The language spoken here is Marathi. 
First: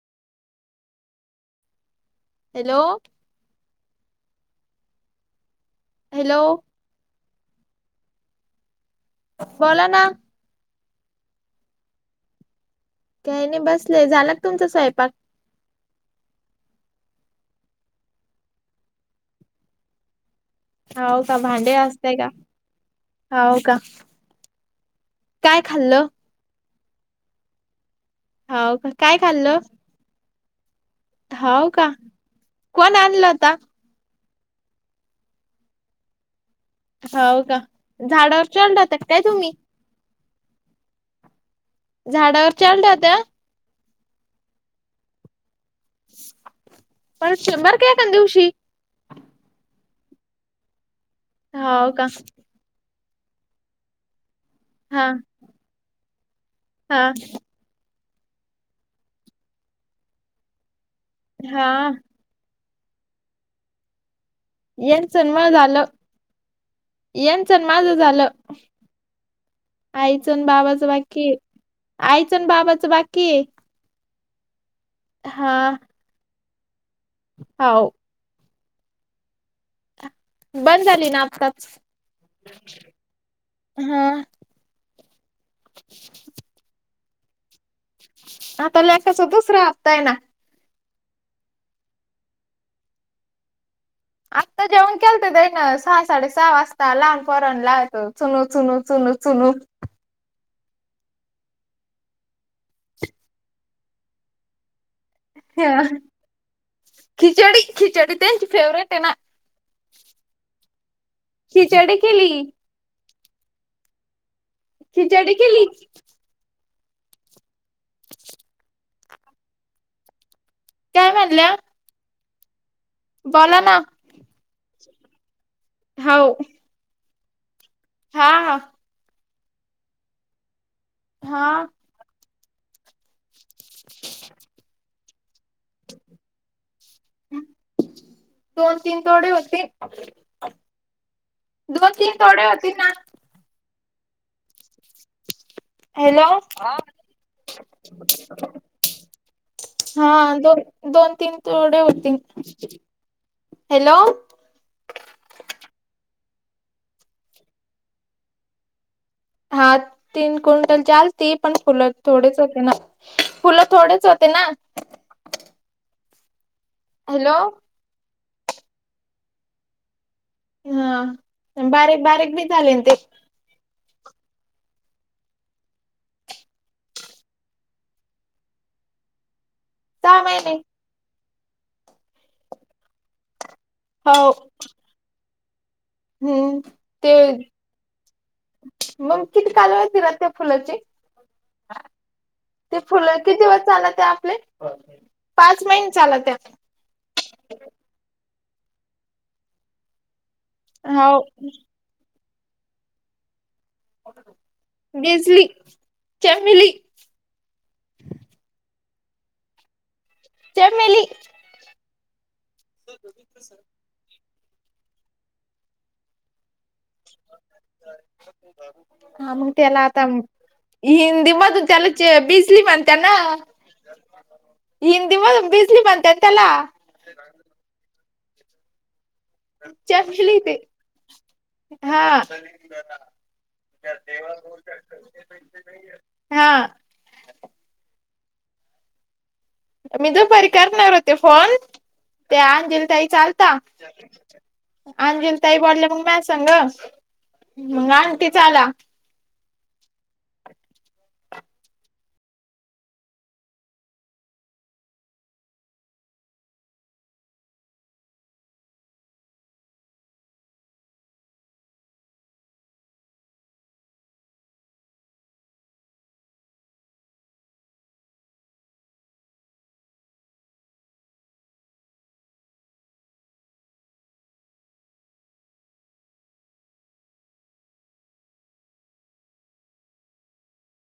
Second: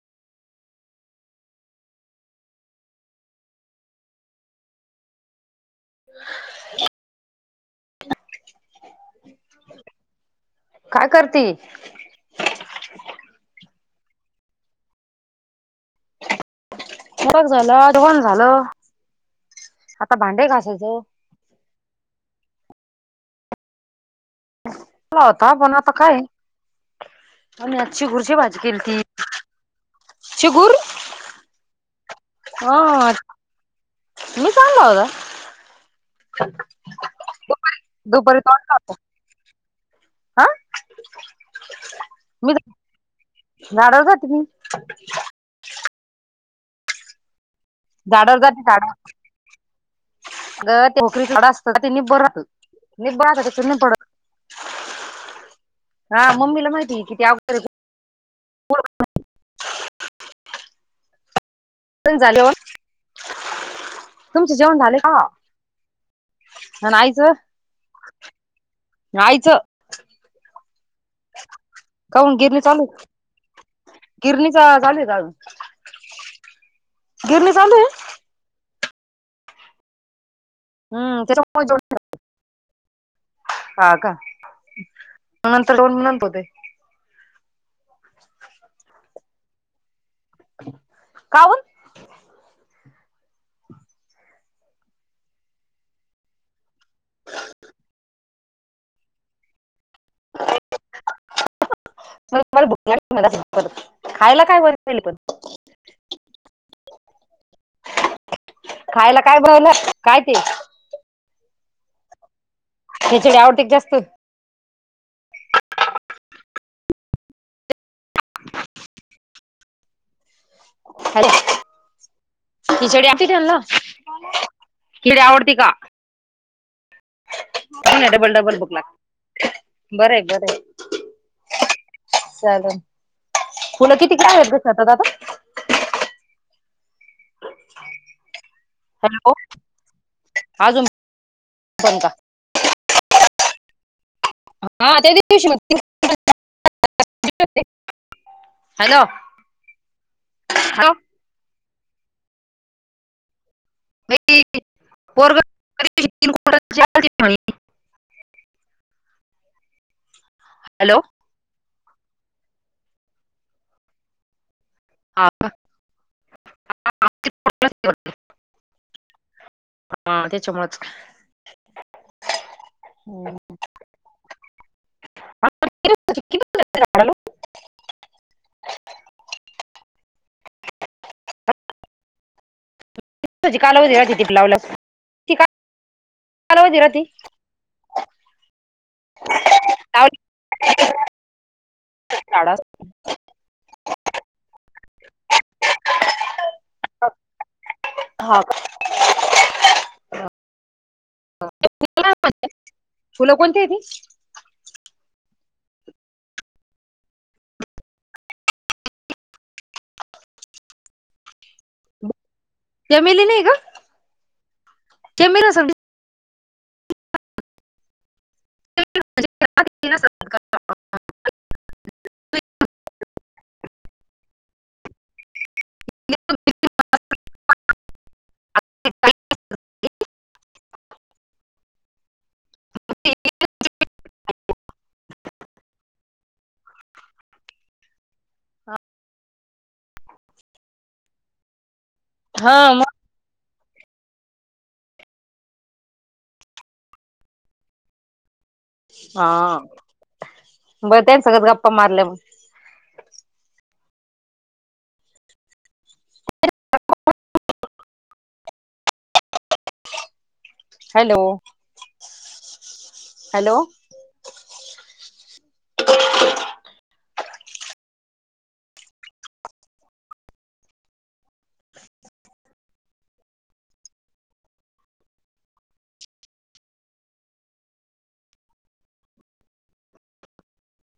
हॅलो. हॅलो. [inaudible] बोला ना. काय करती? काही नाही बसले. झाला का तुमचा स्वयंपाक? करून झालं, जेवूण झालं, आता भांडे घास- हाव का भांडे घासतंय का? हाव का. [unintelligible] काय पण आता खाल्लं काय हे शेगुरची भाजी हाव केल का ती. काय खाल्लं शुगुर? हाव अ का. कोण हां आणलं होता [inaudible] मी सागला होता. हाव का, दुपारी झाडावर तो आणला चढल्या होत्या होता काय तुम्ही? हा झाडावर मी चढल्या होत्या? झाडावर जाते मी. [inaudible] पण शिमर. झाडा वर जाते झाडा वर [inaudible] अग ते पिंपरीच झाड असतं ते हाव का निब्बर असल. निब्बर [unintelligible] [inaudible] हा. हां मम्मीला माहितीय हा किती अवघड हा. झाले वर, तुमचे जेवण झाले ना? यांचं न माझं झालं अन आईचं, यांचं न माझं झालं आईचं? आईचं अन बाबाचं बाकी आहे, काऊन आईचं अन गिरणी चालू बाबाचं बाकी आहे. गिरणीचा चालू आहे का अजून? हा गिरणी चालू हाव आहे? बंद झाली ना हम्म त्याच्यामुळे आताच जेवण हा. नंतर दोन [unintelligible] आता लेकाचा दुसरा हप्ता आहे ना. काऊन? आत्ता जेवण केलत तेईनं सहा, साडे सहा वाजता लहान पोरांना लावितो चुनू, चुनू, चुनू, चुनू. मला भुक लाग. [unintelligible] खायला काय बर. हा [unintelligible] खिचडी, खिचडी त्यांची फेवरेट ए ना. खायला काय बनवलं काय ते खिचडी केली. खिचड आवडते का जास्त? खिचडी केली. [inaudible] [unintelligible] काय हॅलो. म्हणल्या खिचडी लागती त्यांना, बोला ना खिचडी आवडती का? हाव. हा डबल, हा डबल भूक लागती बराय, बरय. हां. चालल मुल किती वेळ [unintelligible] दोन, तीन तोडे हॅलो होते. अजून दोन, पण का तीन तोडे होते ना हा त्या दिवशी म्हणते हॅलो, हां. हॅलो हां दोन, हॅलो दोन, तीन तोडे होते, हॅलो. [inaudible] [unintelligible] हा तीन कुंटलचे हॅलो आल ती पण फुलं थोडीच होती ना फुलं थोडीच होते ना. [inaudible] हॅलो. [inaudible] काय म्हणतेस? हं, पण, बारीक बारीक बी चाललवते. [unintelligible] [unintelligible] [unintelligible] त्याजी कालावधी हो राहते. [unintelligible] ती हम्म, कालावधी राहते ते मंग किती कालावधी लावली राहती फुलाची? झाडं ते फुलं, किती दिवस चालते आपले? पाच महिने. पाच महिने चालत्यात. हां, काय? हाव. [unintelligible] फुलं कोणती हायती? बिजली, चमबेली. चमेली. चमेली नाही गं. चमेर असल. [unintelligible] हा, मंग त्याला आता, हिंदी मधून त्याला बिजली म्हण त्यांन हिंदी मधुन बिजली म्हणत्यात त्याला. चपली ते. हां हां मी दुपारी करणार होते फोन. त्या हा अंजली मग ताईचा आ लता. अंजली ताई बोल्ल्या मग माया संग, मग आंटीचा आला. हां, बरं त्यांच्यागच गप्पा मारल्या मग. Hello, hello.